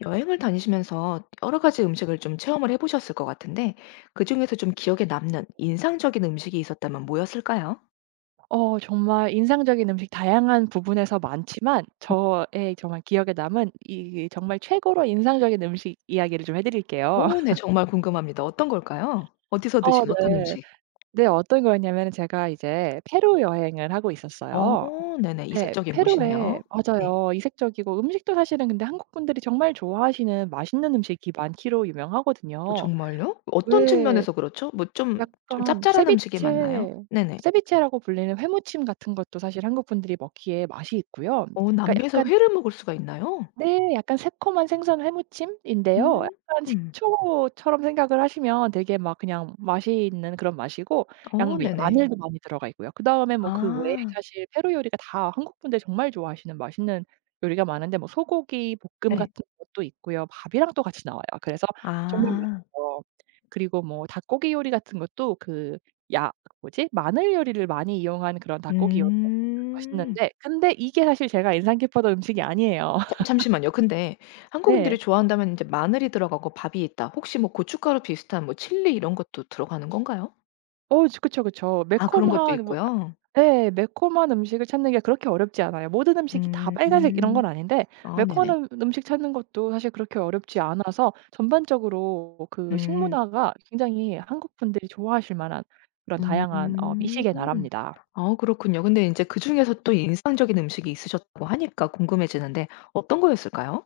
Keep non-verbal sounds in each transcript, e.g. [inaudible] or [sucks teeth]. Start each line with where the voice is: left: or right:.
left: 여행을 다니시면서 여러 가지 음식을 좀 체험을 해 보셨을 것 같은데 그중에서 좀 기억에 남는 인상적인 음식이 있었다면 뭐였을까요?
right: 어 정말 인상적인 음식 다양한 부분에서 많지만
left: [unintelligible]
right: 저의 정말 기억에 남은 이 정말 최고로 인상적인 음식 이야기를 좀 해 드릴게요.
left: 어 네
right: [laughs]
left: 정말 궁금합니다. 어떤 걸까요? 어디서
right: 어
left: 드신 어떤
right: 네.
left: 음식?
right: 네. 어떤 거였냐면은 제가 이제 페루 여행을 하고
left: 어.
right: 있었어요.
left: 네네.
right: 네
left: 이색적인
right: 페루에
left: 곳이네요? 네.
right: 맞아요. 이색적이고 음식도 사실은 근데 한국분들이 정말 좋아하시는 맛있는 음식이 많기로
left: 아
right: 유명하거든요.
left: 정말요? 어떤
right: 왜
left: 측면에서 그렇죠? 뭐 좀 좀
right: 약간
left: 짭짤한 음식이 많나요?
right: 세비체
left: 네네.
right: 세비체라고 불리는 회무침 같은 것도 사실 한국분들이 먹기에 맛이 있고요.
left: 어
right: 그니까
left: 남미에서
right: 약간
left: 회를 먹을 수가 있나요?
right: 네 약간 새콤한 생선 회무침인데요. 약간
left: 음.
right: 식초처럼 생각을 하시면 되게 막 그냥 맛이 있는 그런 맛이고
left: 어.
right: 양비
left: 네네.
right: 마늘도 많이 들어가 있고요. 그다음에 뭐 그 외에
left: 아.
right: 사실 페루 요리가 다 한국분들 정말 좋아하시는 맛있는 요리가 많은데 뭐 소고기볶음
left: 네.
right: 같은 것도 있고요. 밥이랑 또 같이 나와요. 그래서 정말
left: 아.
right: 맛있죠. 그리고 뭐 닭고기 요리 같은 것도 그 야 뭐지? 마늘 요리를 많이 이용한 그런 닭고기 요리 [unintelligible]
left: 음.
right: 맛있는데 근데 이게 사실 제가 인상 깊었던 음식이 아니에요.
left: 잠
right: [laughs]
left: 잠시만요. 근데
right: 네.
left: 한국인들이 좋아한다면 인제 마늘이 들어가고 밥이 있다. 혹시 뭐 고춧가루 비슷한 뭐 칠리 이런 것도 들어가는 건가요?
right: 어우 쵸 그쵸, 그쵸.
left: 아 그런 것도
right: 매콤한 뭐
left: 있고요.
right: 예 매콤한 음식을 찾는 게 그렇게 어렵지 않아요. 모든 음식이 다 빨간색 이런
left: 음.
right: 건 아닌데
left: 아 네네.
right: 매콤한 음식 찾는 것도 사실 그렇게 어렵지 않아서 전반적으로 그
left: 음.
right: 식문화가 굉장히 한국 분들이 좋아하실 만한 그런 다양한 어
left: 음
right: 미식의 나라입니다.
left: 아 그렇군요. 근데 인제 그중에서 또 인상적인 음식이 있으셨다고 하니까 궁금해지는데 어떤 거였을까요?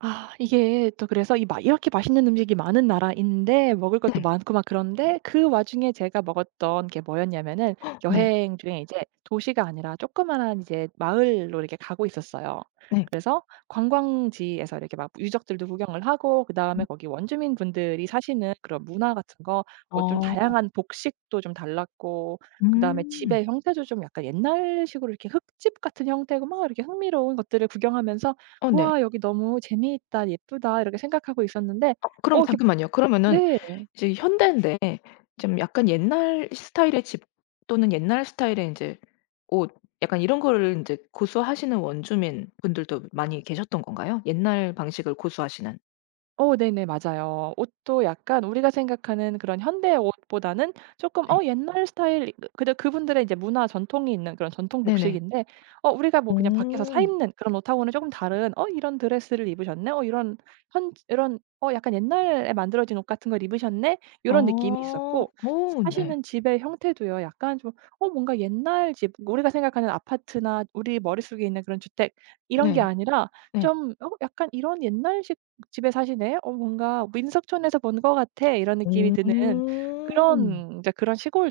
right: 아, 이게 또 그래서 이 막 이렇게 맛있는 음식이 많은 나라인데 먹을 것도
left: 네.
right: 많고 막 그런데 그 와중에 제가 먹었던 게 뭐였냐면은
left: [gasps] 네.
right: 여행 중에 이제 도시가 아니라 조그마한 이제 마을로 이렇게 가고 있었어요.
left: 네.
right: 그래서 관광지에서 이렇게 막 유적들도 구경을 하고 그다음에
left: 음.
right: 거기 원주민 분들이 사시는 그런 문화 같은 거 뭐 좀
left: 어.
right: 다양한 복식도 좀 달랐고 그다음에
left: 음.
right: 집의 형태도 좀 약간 옛날식으로 이렇게 흙집 같은 형태고 막 이렇게 흥미로운 것들을 구경하면서
left: 어 네.
right: '와 여기 너무 재미있다. 예쁘다.' 이렇게 생각하고 있었는데
left: 어
right: 어
left: 그럼
right: 이렇게
left: 잠깐만요. 그러면은
right: 네.
left: 이제 현대인데 좀 약간 옛날 스타일의 집, 또는 옛날 스타일의 인제 옷, 약간 이런 거를 인제 고수하시는 원주민 분들도 많이 계셨던 건가요? 옛날 방식을 고수하시는.
right: 어 네네 맞아요. 옷도 약간 우리가 생각하는 그런 현대 옷보다는 쪼끔
left: 네.
right: 어 옛날 스타일 그 근데 그분들의 이제 문화 전통이 있는 그런 전통
left: 네네.
right: 복식인데 어 우리가 뭐 그냥 밖에서 사
left: 음.
right: 입는 그런 옷하고는 쪼끔 다른 '어 이런 드레스를 입으셨네? 어 이런 현지 이런 어 약간 옛날에 만들어진 옷 같은 걸 입으셨네?' 이런 느낌이
left: 어.
right: 있었고
left: 어 네.
right: 사시는 집의 형태도요 약간 좀 어 뭔가 옛날 집 우리가 생각하는 아파트나 우리 머릿속에 있는 그런 주택 이런 게
left: 네.
right: 아니라
left: 네.
right: 좀 '어 약간 이런 옛날식 집에 사시네. 어 뭔가 민속촌에서 본 것 같아.' 이런 느낌이 드는
left: 음.
right: 그런 인제 그런 시골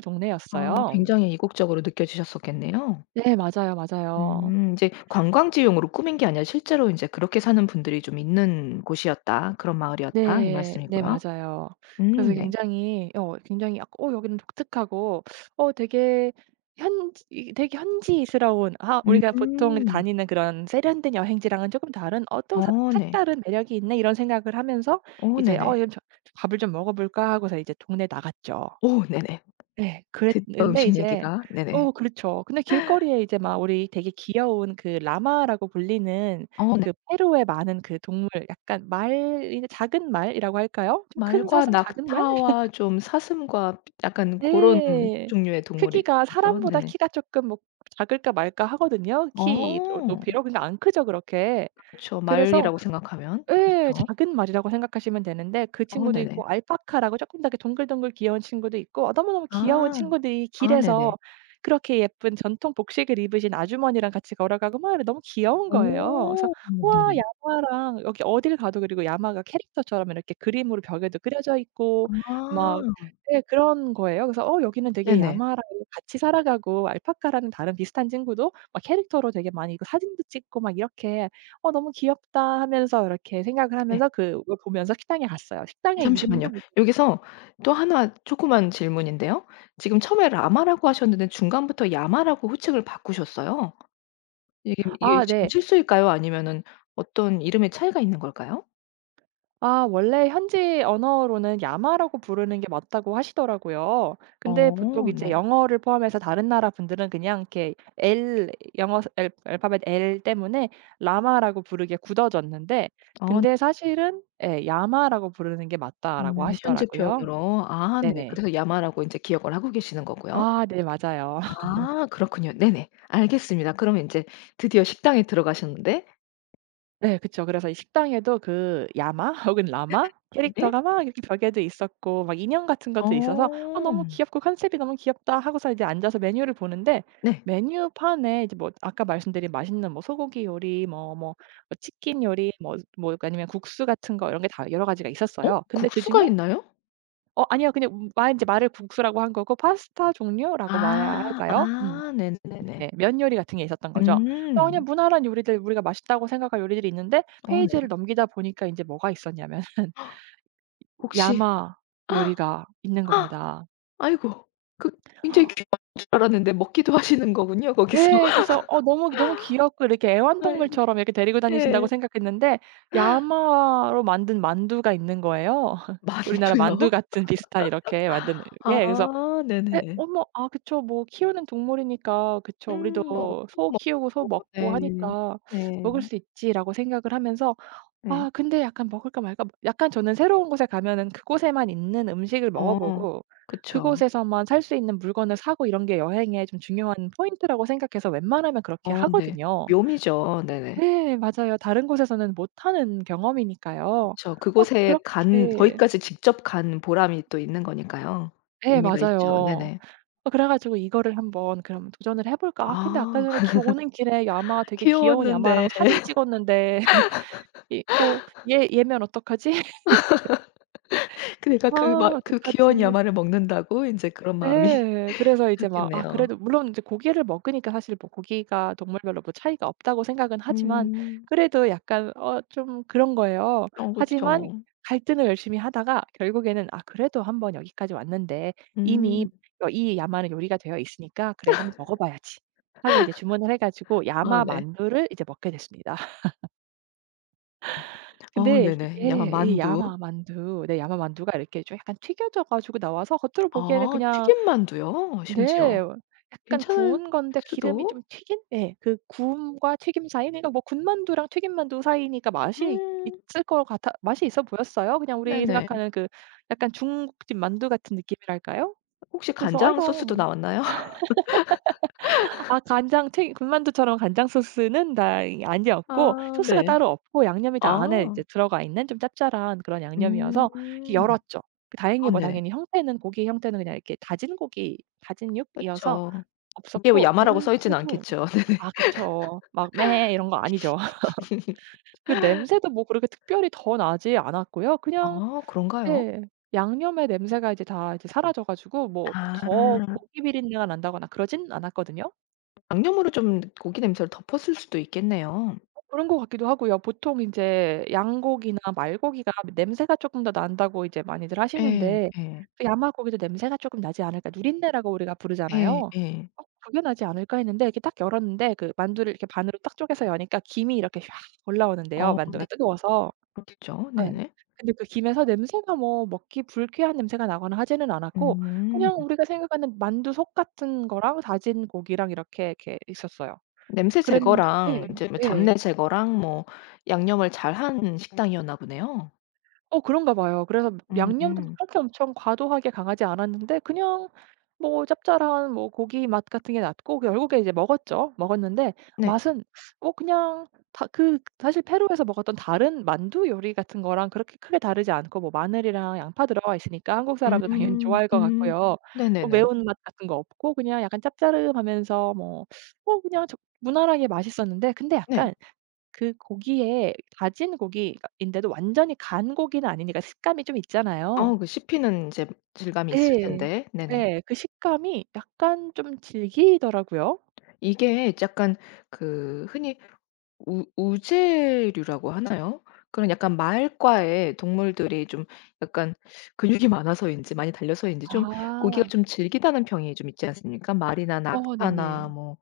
left: 아
right: 동네였어요.
left: 굉장히 이국적으로 느껴지셨었겠네요.
right: 네 맞아요, 맞아요.
left: 음 인제 "관광지용으로 꾸민 게 아니라 실제로 인제 그렇게 사는 분들이 좀 있는 곳이었다. 그런 마을이었다." 이
right: 네. 네
left: 말씀이고요.
right: 맞아요.
left: 음
right: 그래서
left: 네.
right: 굉장히 '어 굉장히 어 여기는 독특하고 [sucks teeth] 어 되게 현지 이게 되게 현지스러운 아 우리가 보통
left: 음.
right: 다니는 그런 세련된 여행지랑은 쪼끔 다른 어 또 석
left: 어 네.
right: 색다른 매력이 있네?' 이런 생각을 하면서
left: 오
right: '이제 어
left: 네네.
right: 이제 좀 밥을 좀 먹어볼까?' 하고서 이제 동네에 나갔죠.
left: 오 네네.
right: 예.
left: 듣던
right: 그랬는데
left: 음식
right: 이제
left: 얘기가. 네네.
right: 어 그렇죠. 근데 길거리에 이제 막 우리 되게 귀여운 그 라마라고 불리는
left: 어 네.
right: 그 페루의 많은 그 동물 약간 말, 이 작은 말이라고 할까요? 좀 큰
left: 말과
right: 사슴, 작은 말?
left: 낙타와
right: [laughs]
left: 좀 사슴과 약간 고런
right: 예.
left: 종류의
right: 크기가
left: 동물이죠.
right: 사람보다
left: 네네.
right: 키가 쪼끔 뭐 작을까 말까 하거든요, 키로
left: 어.
right: 높이로. 근데 안 크죠, 그렇게.
left: 그쵸.
right: 그래서
left: 말이라고 생각하면.
right: 예.
left: 그렇죠.
right: 작은 말이라고 생각하시면 되는데 그
left: 어
right: 친구도
left: 네네.
right: 있고 알파카라고 쪼끔 더 이렇게 동글동글 귀여운 친구도 있고 너무너무 귀여운
left: 아.
right: 친구들이
left: 아
right: 길에서
left: 네네.
right: 그렇게 예쁜 전통 복식을 입으신 아주머니랑 같이 걸어가고 막 이런 너무 귀여운 거예요. 그래서
left: 어
right: '우와
left: 네네.
right: 야마랑' 여기 어딜 가도 그리고 야마가 캐릭터처럼 이렇게 그림으로 벽에도 그려져 있고 막
left: 아.
right: 예 그런 거예요. 그래서 어 여기는 되게
left: 네네.
right: 야마랑 같이 살아가고 알파카라는 다른 비슷한 친구도 막 캐릭터로 되게 많이 그 사진도 찍고 막 이렇게 '어 너무 귀엽다.' 하면서 이렇게 생각을
left: 네.
right: 하면서 그 그걸 보면서 식당에 갔어요. 식당의
left: 잠시만요.
right: 이름도 무슨
left: 여기서 또 1 조그만 질문인데요. 지금 처음에 라마라고 하셨는데 중간부터 야마라고 호칭을 바꾸셨어요. 이게 이게
right: 아
left: 지금
right: 네.
left: 실수일까요? 아니면은 어떤 이름의 차이가 있는 걸까요?
right: 아 원래 "현지 언어로는 야마라고 부르는 게 맞다."고 하시더라고요. 근데 보통
left: 어.
right: 이제
left: 네.
right: 영어를 포함해서 다른 나라 분들은 그냥 이렇게 L 영어에서 L 알파벳 L 때문에 라마라고 부르게 굳어졌는데
left: 어.
right: 근데 사실은 예 "야마라고 부르는 게 맞다."라고
left: 음 현지
right: 하시더라고요.
left: 표현으로. 아 네.
right: 네네.
left: 그래서 야마라고 인제 기억을 하고 계시는 거고요.
right: 아 네 맞아요. [laughs]
left: 아. 그렇군요. 네네. 알겠습니다. 그러면 인제 드디어 식당에 들어가셨는데
right: 네 그쵸. 그래서 이 식당에도 그 야마 혹은 라마
left: [unintelligible] 예?
right: 캐릭터가 막 이렇게 벽에도 있었고 막 인형 같은 것도 있어서 "아
left: 어.
right: 너무 귀엽고 컨셉이 너무 귀엽다." 하고서 이제 앉아서 메뉴를 보는데
left: 네.
right: 메뉴판에 이제 뭐 아까 말씀드린 맛있는 뭐 소고기 요리, 뭐 뭐 어 치킨 요리, 뭐 뭐 약간 아니면 국수 같은 거 이런 게 다 여러 가지가
left: 어?
right: 있었어요. 근데
left: 국수가
right: 그중에
left: 있나요?
right: 어 아니요. 그냥 무 아 인제 말을 국수라고 한 거고 파스타 종류라고 말해야
left: 아.
right: 할까요? 음.
left: 아.네네네네.
right: 네. 면 요리 같은 게 있었던 거죠. 아 그냥
left: 음.
right: 무난한 요리들 우리가 맛있다고 생각한 요리들이 있는데
left: 어 네.
right: 페이지를 넘기다 보니까 인제 뭐가 있었냐면은
left: [gasps] 혹시
right: 야마 요리가 있는
left: [gasps]
right: 겁니다.
left: 아이고 그 굉장히
right: [gasps]
left: 귀한 줄 알았는데 먹기도 하시는 거군요, 거기서.
right: 예 그래서 어 '너무 너무 귀엽고 이렇게
left: [laughs] 아이고
right: 애완동물처럼 이렇게 데리고 다니신다.'고
left: 예.
right: 생각했는데
left: [gasps]
right: 야마로 만든 만두가 있는 거예요, [laughs] 우리나라 만두
left: 만두요?
right: 같은 비슷한 이렇게 만든
left: [laughs]
right: 예
left: 아
right: 그래서 '에
left: 네네.
right: 어머 아 그쵸. 뭐 키우는 동물이니까 그쵸. 우리도
left: 음.
right: 소 키우고 소
left: [unintelligible]
right: 먹고
left: 네.
right: 하니까
left: 네.
right: 먹을 수 있지.' 라고 생각을 하면서
left: 네.
right: 아 근데 약간 '먹을까? 말까?' 뭐 약간 저는 새로운 곳에 가면은 그곳에만 있는 음식을 먹어
left: 어
right: 보고
left: 그쵸.
right: 그곳에서만 살 수 있는 물건을 사고 이런 게 여행의 좀 중요한 포인트라고 생각해서 웬만하면 그렇게
left: 어 네.
right: 하거든요.
left: 묘미죠. 네네.
right: 예 맞아요. 다른 곳에서는 못하는 경험이니까요.
left: 그쵸.
right: 막
left: 그곳에 간
right: 그렇게
left: 거기까지 직접 간 보람이 또 있는 거니까요.
right: 예
left: 의미가 있죠.
right: 맞아요.
left: 네네.
right: 어 그래 가지고 '이거를 한번 그럼 도전을 해 볼까? 아 근데 아까
left: 아
right: 전에 기 오는 길에 야마
left: [laughs]
right: 되게 귀여운
left: 귀여웠는데.
right: 야마랑 사진 찍었는데 [laughs] 이거
left: [laughs]
right: 얘 얘면 어떡하지?
left: [laughs] 그
right: [laughs]
left: 내가
right: 아
left: 그 막 '그 귀여운
right: 어떡하지.'
left: 야마를 먹는다고?' 인제 그런 마음이
right: 예. 그래서 이제 막 아
left: 들었겠네요.
right: 그래도 물론 이제 고기를 먹으니까 사실 뭐 '고기가 동물별로 뭐 차이가 없다.'고 생각은 하지만
left: 음.
right: 그래도 약간 어 좀 그런 거예요.
left: 어
right: 하지만
left: 그쵸.
right: 갈등을 열심히 하다가 결국에는 '아 그래도 한번 여기까지 왔는데
left: 음.
right: 이미 어 이 야마 요리가 되어 있으니까 그래 한번 먹어 봐야지.' 하고 이제 주문을 해 가지고
left: [laughs] 아
right: 야마
left: 네.
right: 만두를 이제 먹게 됐습니다. [laughs]
left: 어
right: 근데
left: 네네. 야마
right: 예 이
left: 만두.
right: 야마 만두. 네 야마 만두가 이렇게 좀 약간 튀겨져 가지고 나와서 겉으로 보기에는
left: 아
right: 그냥
left: 튀김 만두요?
right: 네.
left: 심지어.
right: 약간
left: 괜찮을
right: 구운 건데 기름이 좀
left: 수도.
right: 튀긴? 예 그 구움과 튀김 사이 그니까 뭐 군만두랑 튀김 만두 사이니까 맛이
left: 음.
right: 있을 거 같아 맛이 있어 보였어요. 그냥 우리
left: 네네.
right: 생각하는 그 약간 중국집 만두 같은 느낌이랄까요?
left: 혹시
right: 그래서 아
left: 간장 소스도
right: 이거
left: 나왔나요?
right: [laughs] 아
left: [laughs]
right: 간장 튀김 군만두처럼 간장 소스는 다 이 아니었고
left: 아
right: 소스가
left: 네.
right: 따로 없고 양념이 다 안에 인제
left: 아.
right: 들어가 있는 좀 짭짤한 그런 양념이어서
left: 음.
right: 열었죠.
left: 아
right: 다행히 뭐
left: 네.
right: 당연히 형태는 고기의 형태는 그냥 이렇게 다진 고기 다짐육이어서
left: 그쵸. 그게 뭐
right: 없었고
left: 야마라고 써 있진
right: 냄새도
left: 않겠죠. 네네.
right: 아 그쵸. 막 이런 거 아니죠. [laughs] 그
left: [laughs]
right: 냄새도 뭐 그렇게 특별히 더 나지 않았고요. 그냥
left: 아 그런가요?
right: 네. 양념의 냄새가 이제 다 이제 사라져 가지고 뭐 더
left: 아.
right: 고기 비린내가 난다거나 그러진 않았거든요.
left: 양념으로 좀 고기 냄새를 덮었을 수도 있겠네요.
right: 어 그런 것 같기도 하고요. 보통 인제 "양고기나 말고기가 냄새가 쪼끔 더 난다."고 이제 많이들
left: 예
right: 하시는데
left: 예.
right: '야마 고기도 냄새가 쪼끔 나지 않을까' 누린내라고 우리가 부르잖아요.
left: 예 예.
right: '어 그게 나지 않을까.' 했는데 이렇게 딱 열었는데 그 만두를 이렇게 반으로 딱 쪼개서 여니까 김이 이렇게 쫙 올라오는데요
left: 어
right: 만두가
left: 근데
right: 뜨거워서.
left: 그렇겠죠.
right: 예.
left: 네네.
right: 근데 그 김에서 냄새가 뭐 먹기 불쾌한 냄새가 나거나 하지는 않았고
left: 음.
right: 그냥 우리가 생각하는 만두 속 같은 거랑 다진 고기랑 이렇게, 이렇게 있었어요.
left: 냄새
right: 그랬는 네.
left: 제거랑 인제 뭐
right: 예.
left: 잡내 제거랑 뭐 양념을 잘한 식당이었나 보네요.
right: 어 그런가 봐요. 그래서 양념도 막
left: 음.
right: 그렇게 엄청 과도하게 강하지 않았는데 그냥 뭐 짭짤한 뭐 고기맛 같은 게 났고 결국에 이제 먹었죠. 먹었는데
left: 네.
right: 맛은 뭐 그냥 다 그 사실 페루에서 먹었던 다른 만두 요리 같은 거랑 그렇게 크게 다르지 않고 뭐 마늘이랑 양파 들어가 있으니까 한국 사람도 당연히
left: 음.
right: 좋아할 것
left: 음.
right: 같고요. 뭐
left: 네네네.
right: 매운맛 같은 거 없고 그냥 약간 짭짜름하면서 뭐 뭐 그냥 적 무난하게 맛있었는데 근데
left: 네.
right: 약간 그 고기에 다진 고기 그니까 인데도 완전히 간 고기는 아니니까 식감이 좀 있잖아요.
left: 어 그 씹히는 인제 질감이 있을
right: 예.
left: 텐데. 네네.
right: 예. 그 식감이 약간 좀 질기더라고요.
left: 이게 약간 그 흔히 우 우제류라고 하나요? 그런 약간 말과의 동물들이 좀 약간 근육이 많아서인지 많이 달려서인지 좀 고기가
right: 아.
left: 좀 질기다는 평이 좀 있지 않습니까? 말이나
right: 어
left: 낙타나
right: 네네.
left: 뭐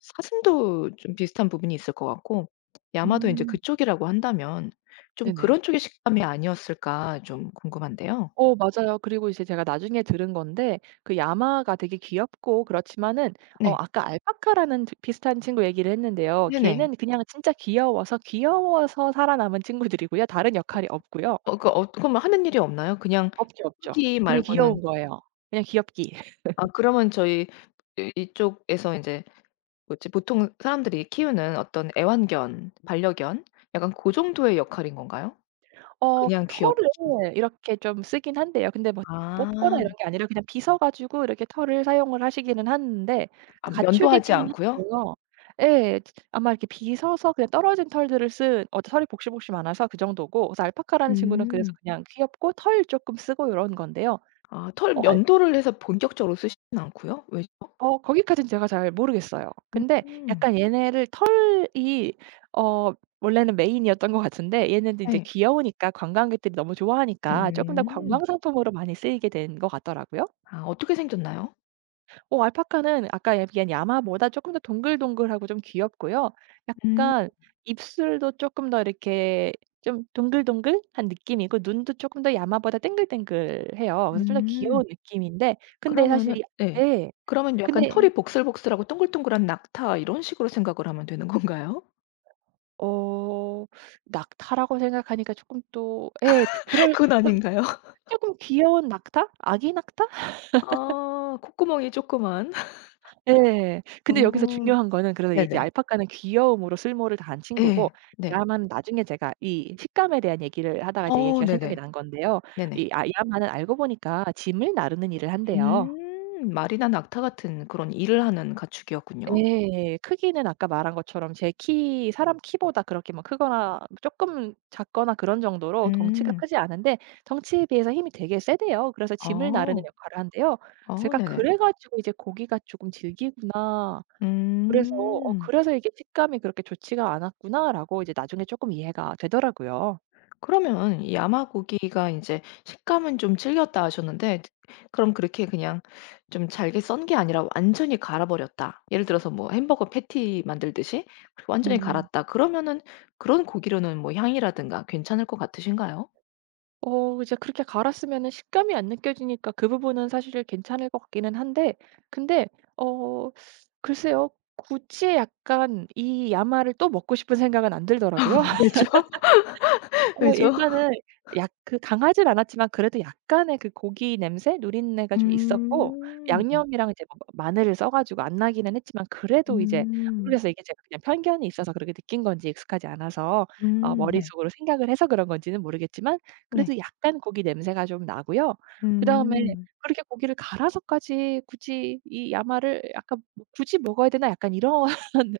left: 사슴도 좀 비슷한 부분이 있을 것 같고 야마도 이제
right: 음.
left: 그쪽이라고 한다면 '좀
right: 네네.
left: 그런 쪽의 식감이 아니었을까.' 좀 궁금한데요.
right: 어 맞아요. 그리고 이제 제가 나중에 들은 건데 그 야마가 되게 귀엽고 그렇지만은 어
left: 네.
right: 아까 알파카라는 저 비슷한 친구 얘기를 했는데요.
left: 네네.
right: 걔는 그냥 진짜 귀여워서 귀여워서 살아남은 친구들이고요. 다른 역할이 없고요.
left: 어 그러니까 어 그러면 하는 일이 없나요? 그냥
right: 없죠, 없죠.
left: 귀엽기
right: 그냥
left: 말고는.
right: 귀여운 거예요. 그냥 귀엽기.
left: 아
right: [laughs]
left: 그러면 저희 이 이쪽에서 인제 뭐지 보통 사람들이 키우는 어떤 애완견 반려견 약간 고 정도의 역할인 건가요?
right: 어
left: 그냥 귀엽기
right: 털을 이렇게 좀 쓰긴 한대요. 근데 뭐 뽑거나 이런
left: 아.
right: 게 아니라 그냥 빗어 가지고 이렇게 털을 사용을 하시기는 하는데
left: 아 면도하지
right: 가축이기는
left: 않고요?
right: 한데요. 예. 아마 이렇게 빗어서 그냥 떨어진 털들을 쓴 어 털이 복실복실 많아서 그 정도고 그래서 알파카라는 친구는 그래서
left: 음.
right: 그냥 귀엽고 털 조금 쓰고 요런 건데요.
left: 아 털
right: 어 알
left: 면도를 해서 본격적으로 쓰시진 않고요. 왜죠?
right: 어 거기까지는 제가 잘 모르겠어요. 근데
left: 음.
right: 약간 얘네를 털이 어 원래는 메인이었던 거 같은데 얘네는 인제
left: 네.
right: 귀여우니까 관광객들이 너무 좋아하니까 쪼끔 더
left: 음.
right: 관광상품으로 많이 쓰이게 된 것 같더라고요.
left: 아 어떻게 생겼나요?
right: 어 알파카는 아까 얘기한 야마보다 쪼끔 더 동글동글하고 좀 귀엽고요.
left: 음.
right: 약간 입술도 쪼끔 더 이렇게 좀 동글동글한 느낌이고 눈도 쪼끔 더 야마보다 땡글땡글해요. 그래서 좀 더 귀여운
left: 음.
right: 느낌인데 근데
left: 그러면은
right: 사실 이
left: 예.
right: 예.
left: 그러면 약간
right: 근데
left: 털이 복슬복슬하고 똥글똥글한 낙타 이런 식으로 생각을 하면 되는 건가요?
right: 어. 낙타라고 생각하니까 조끔 또 예. 그
left: [laughs]
right: 그럴
left: 그건
right: 쫌
left: 아닌가요?
right: 쪼끔 귀여운 낙타? 아기 낙타? [laughs]
left: 아. 콧구멍이 쪼끄만.
right: 예.
left: [laughs]
right: 근데 여기서
left: 어
right: 중요한 거는 그런 이제
left: 네네.
right: 알파카는 귀여움으로 쓸모를 다한 친구고
left: 예 네.
right: 야마는 나중에 제가 이 식감에 대한 얘기를 하다가 이제
left: 어
right: 얘기가 생각이
left: 네네.
right: 난 건데요.
left: 네네.
right: 이 아 이 야마는 알고 보니까 짐을 나르는 일을 한대요.
left: 음. 말이나 낙타 같은 그런 일을 하는 가축이었군요.
right: 예. 크기는 아까 말한 것처럼 제 키 사람 키보다 그렇게 막 크거나 쪼끔 작거나 그런 정도로 덩치가
left: 음.
right: 크지 않은데 덩치에 비해서 힘이 되게 세대요. 그래서 짐을 나르는
left: 어.
right: 역할을 한대요.
left: 어
right: 제가
left: 네네.
right: 그래 가지고 이제 '고기가 조끔 질기구나.' 그래서 어
left: 음.
right: 그래서 '이게 식감이 그렇게 좋지가 않았구나.'라고 이제 나중에 쪼끔 이해가 되더라고요.
left: 그러면 이 야마 고기가 인제 "식감은 좀 질겼다." 하셨는데 트 그럼 그렇게 그냥 좀 잘게 썬 게 아니라 완전히 갈아버렸다. 예를 들어서 뭐 햄버거 패티 만들듯이 완전히
right: 음.
left: 갈았다 그러면은 그런 고기로는 뭐 향이라든가 괜찮을 것 같으신가요?
right: 어 이제 그렇게 갈았으면은 식감이 안 느껴지니까 그 부분은 사실 괜찮을 것 같기는 한데 근데 어 글쎄요. 굳이 약간 이 야마를 또 먹고 싶은 생각은 안 들더라고요.
left: [laughs] 왜죠?
right: [laughs] 어
left: 왜죠?
right: 일단은 약 그 강하지는 않았지만 그래도 약간의 그 고기 냄새 누린내가 좀 있었고
left: 음.
right: 양념이랑 이제 뭐 뭐 마늘을 써 가지고 안 나기는 했지만 그래도 이제
left: 음.
right: 모르겠어요, 이게 제가 그냥 편견이 있어서 그렇게 느낀 건지 익숙하지 않아서 어
left: 음 네.
right: 머릿속으로 생각을 해서 그런 건지는 모르겠지만
left: 네.
right: 그래도 약간 고기 냄새가 좀 나고요. 그다음에
left: 음.
right: 그렇게 '고기를 갈아서까지 굳이 이 야마를 약간 뭐 굳이 먹어야 되나.' 약간 이런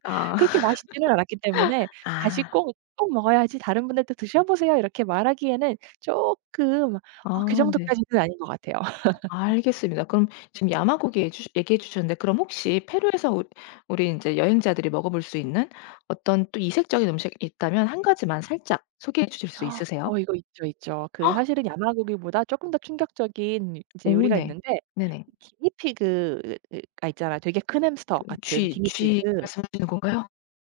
left: 아.
right: 그렇게 맛있지는 않았기 때문에
left: [laughs]
right: 다시
left: 아.
right: 꼭 꼭 먹어야지 다른 분한테 "드셔보세요." 이렇게 말하기에는 쪼끔 어 그
left: 아 네.
right: 정도까지는 아닌 것 같아요. [laughs]
left: 알겠습니다. 그럼 지금 야마 고기 얘주 얘기해 주셨는데 그럼 혹시 페루에서 웃 우리 인제 여행자들이 먹어볼 수 있는 어떤 또 이색적인 음식 있다면 1 가지만 살짝 소개해 주실 수
right: [gasps] 어
left: 있으세요?
right: 이거 있죠, 있죠. 그
left: [gasps]
right: 사실은 야마 고기보다 쪼끔 더 충격적인 이제
left: 오
right: 요리가
left: 네.
right: 있는데
left: 네네.
right: 기니피그가 있잖아요. 되게 큰 햄스터
left: 그
right: 같은
left: 쥐 쥐
right: 기니피그.
left: 말씀하시는 건가요?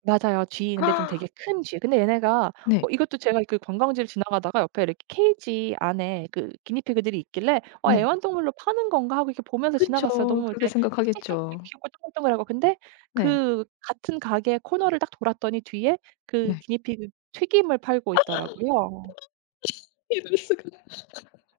right: 맞아요 쥐. 근데 좀 되게
left: [gasps]
right: 큰 쥐. 근데 얘네가 어
left: 네.
right: 이것도 제가 그 관광지를 지나가다가 옆에 이렇게 케이지 안에 그 기니피그들이 있길래 '어
left: 네.
right: 애완동물로 파는 건가?' 하고 이렇게 보면서 지나갔어요.
left: 그쵸.
right: 너무
left: 그렇게
right: 이제 짹짹짹 되게
left: 생각하겠죠.
right: 귀엽고 동글동글하고 근데
left: 네.
right: 그 같은 가게 코너를 딱 돌았더니 뒤에 그
left: 네.
right: 기니피그 튀김을
left: [gasps] 대박.
right: 팔고 있더라고요.
left: [laughs] 이럴 수가 [laughs]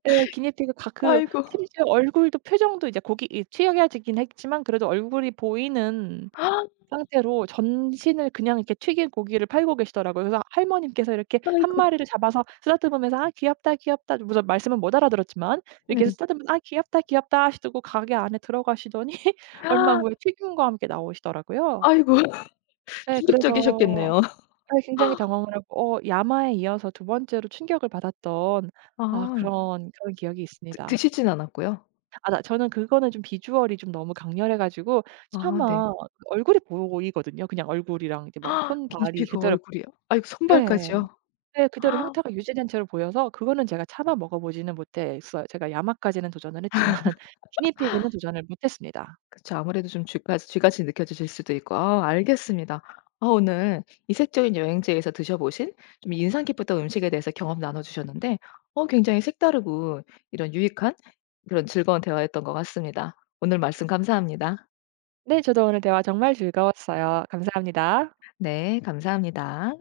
right: 예 기니피그가 그
left: 아이고.
right: 심지어 얼굴도 표정도 이제 고기 이 튀겨지긴 했지만 그래도 얼굴이 보이는
left: [gasps]
right: 상태로 전신을 그냥 이렇게 튀긴 고기를 팔고 계시더라고요. 그래서 할머님께서 이렇게 1
left: 아이고.
right: 마리를 잡아서 쓰다듬으면서 "아 귀엽다, 귀엽다." 그러고서 말씀은 못 알아들었지만 이렇게
left: 네.
right: 쓰다듬으면서 "아 귀엽다 귀엽다." 하시더 고 가게 안에 들어가시더니 얼마 후에
left: [gasps]
right: 튀김과 함께 나오시더라고요.
left: 아이고
right: 예 그래서
left: [laughs] 충격적이셨겠네요.
right: 사실 굉장히
left: [laughs]
right: 당황을 하고 어 야마에 이어서 2 번째로 충격을 받았던 아
left: 아.
right: 그런, 그런 기억이
left: 드
right: 있습니다.
left: 드시지는 않았고요?
right: 아 나 저는 그거는 좀 비주얼이 좀 너무 강렬해 가지고
left: 아 네.
right: 차마 얼굴이 보이거든요. 그냥 얼굴이랑 이렇게 막
left: [gasps]
right: 손발이
left: 기니피그
right: 그대로
left: 얼굴이요? 아이고
right: 예.
left: 손발까지요?
right: 네 그대로
left: [gasps]
right: 형태가 유지된 채로 보여서 그거는 제가 차마 먹어 보지는 못했어요. 제가 야마까지는 도전을 했지만 기니피그는
left: [laughs]
right: 도전을 못했습니다.
left: 그쵸. 아무래도 좀 쥐파지 쥐같이 느껴지실 수도 있고 아 알겠습니다. 아 오늘 이색적인 여행지에서 드셔 보신 좀 인상 깊었던 음식에 대해서 경험 나눠 주셨는데 어 굉장히 색다르고 이런 유익한 그런 즐거운 대화였던 것 같습니다. 오늘 말씀 감사합니다.
right: 네 저도 오늘 대화 정말 즐거웠어요. 감사합니다.
left: 네 감사합니다.